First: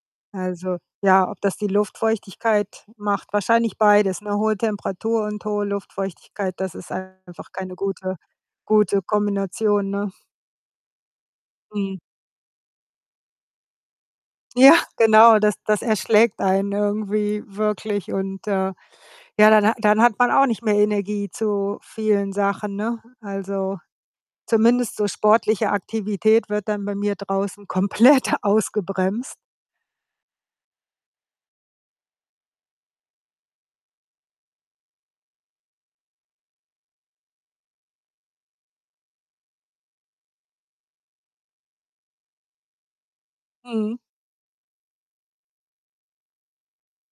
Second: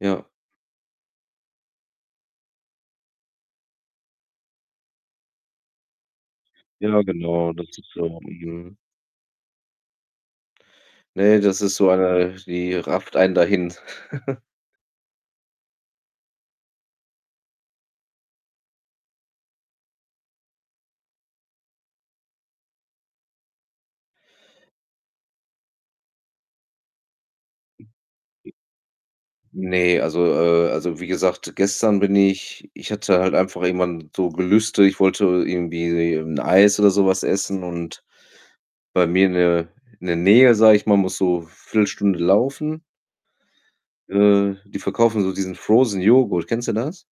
Ja. Also, ja, ob das die Luftfeuchtigkeit macht, wahrscheinlich beides, ne? Hohe Temperatur und hohe Luftfeuchtigkeit, das ist Ja, einfach genau, das keine ist gute so. Mhm. gute Kombination, ne? Ne, das ist so Mhm. eine die rafft einen dahin. Ja, genau, das das erschlägt einen irgendwie wirklich und, äh, ja, dann hat dann hat man auch nicht mehr Energie zu vielen Sachen, ne? Also, zumindest so sportliche Aktivität wird dann bei mir draußen komplett ausgebremst. Ne, also, äh also, wie gesagt, gestern bin ich ich hatte halt einfach irgendwann so Gelüste, ich wollte irgendwie 'n Eis oder so was essen und bei mir in der in der Nähe, sage ich mal, muss so Viertelstunde laufen. Mhm. Äh, die verkaufen so diesen Frozen Joghurt. Kennst du das?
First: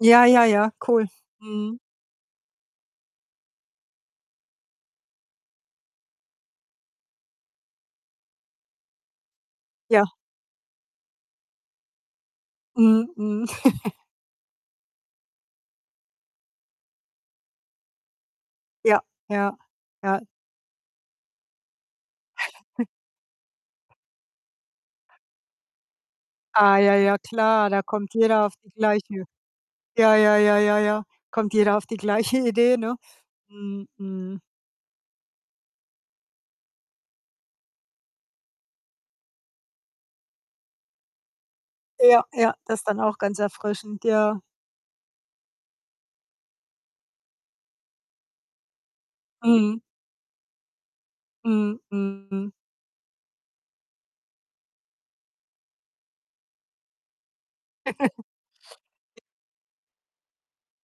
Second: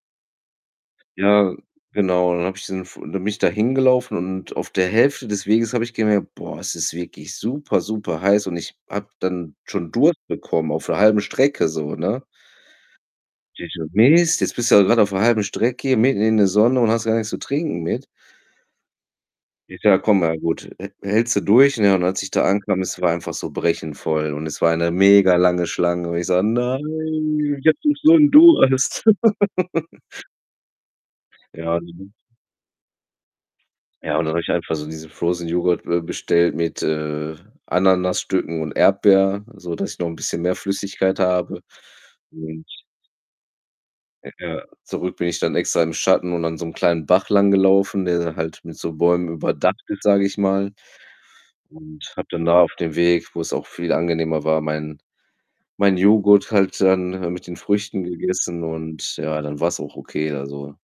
Ja, ja, ja, cool. Ja, Mhm. genau. Dann habe ich diesen F dann bin ich da hingelaufen und auf der Hälfte des Weges habe ich gemerkt: „Boah, es ist wirklich super, super heiß,“ und ich habe dann schon Ja. Durst bekommen auf der halben Strecke so, ne? Mhm, mhm. Ich so: „Mist, jetzt bist du halt grad auf der 1/2 Strecke mitten in der Sonne und hast gar nichts zu trinken mit.“ Ja, ja, Ich sage: „Komm, ja. na gut, hä hältst du durch.“ Ja, und als ich da ankam, es war einfach so brechend voll, und es war eine mega lange Schlange und ich so: Ah „Nein, ja, ja ich klar, habe da doch kommt so 'n jeder auf die Durst.“ gleiche Ja, ja, ja, ja, ja, kommt Ja. jeder auf die [unintelligible] gleiche Idee, ne? Mhm, Ja, und dann habe mhm. ich einfach so diesen Frozen Joghurt, äh, bestellt mit, äh, Ananasstücken und Erdbeer, so dass ich noch 'n bisschen mehr Flüssigkeit habe Ja, ja, und das dann auch ganz erfrischend, ja. Ja, zurück bin ich dann extra im Schatten und an so 'nem kleinen Bach langgelaufen, der da halt mit so Bäumen überdacht Mhm. überdacht ist, sage ich mal, Mhm. und habe Mhm, dann mhm. da auf dem Weg, wo's auch viel angenehmer war, meinen mein Joghurt halt dann, äh, mit den Früchten gegessen und ja, dann war's auch okay da so.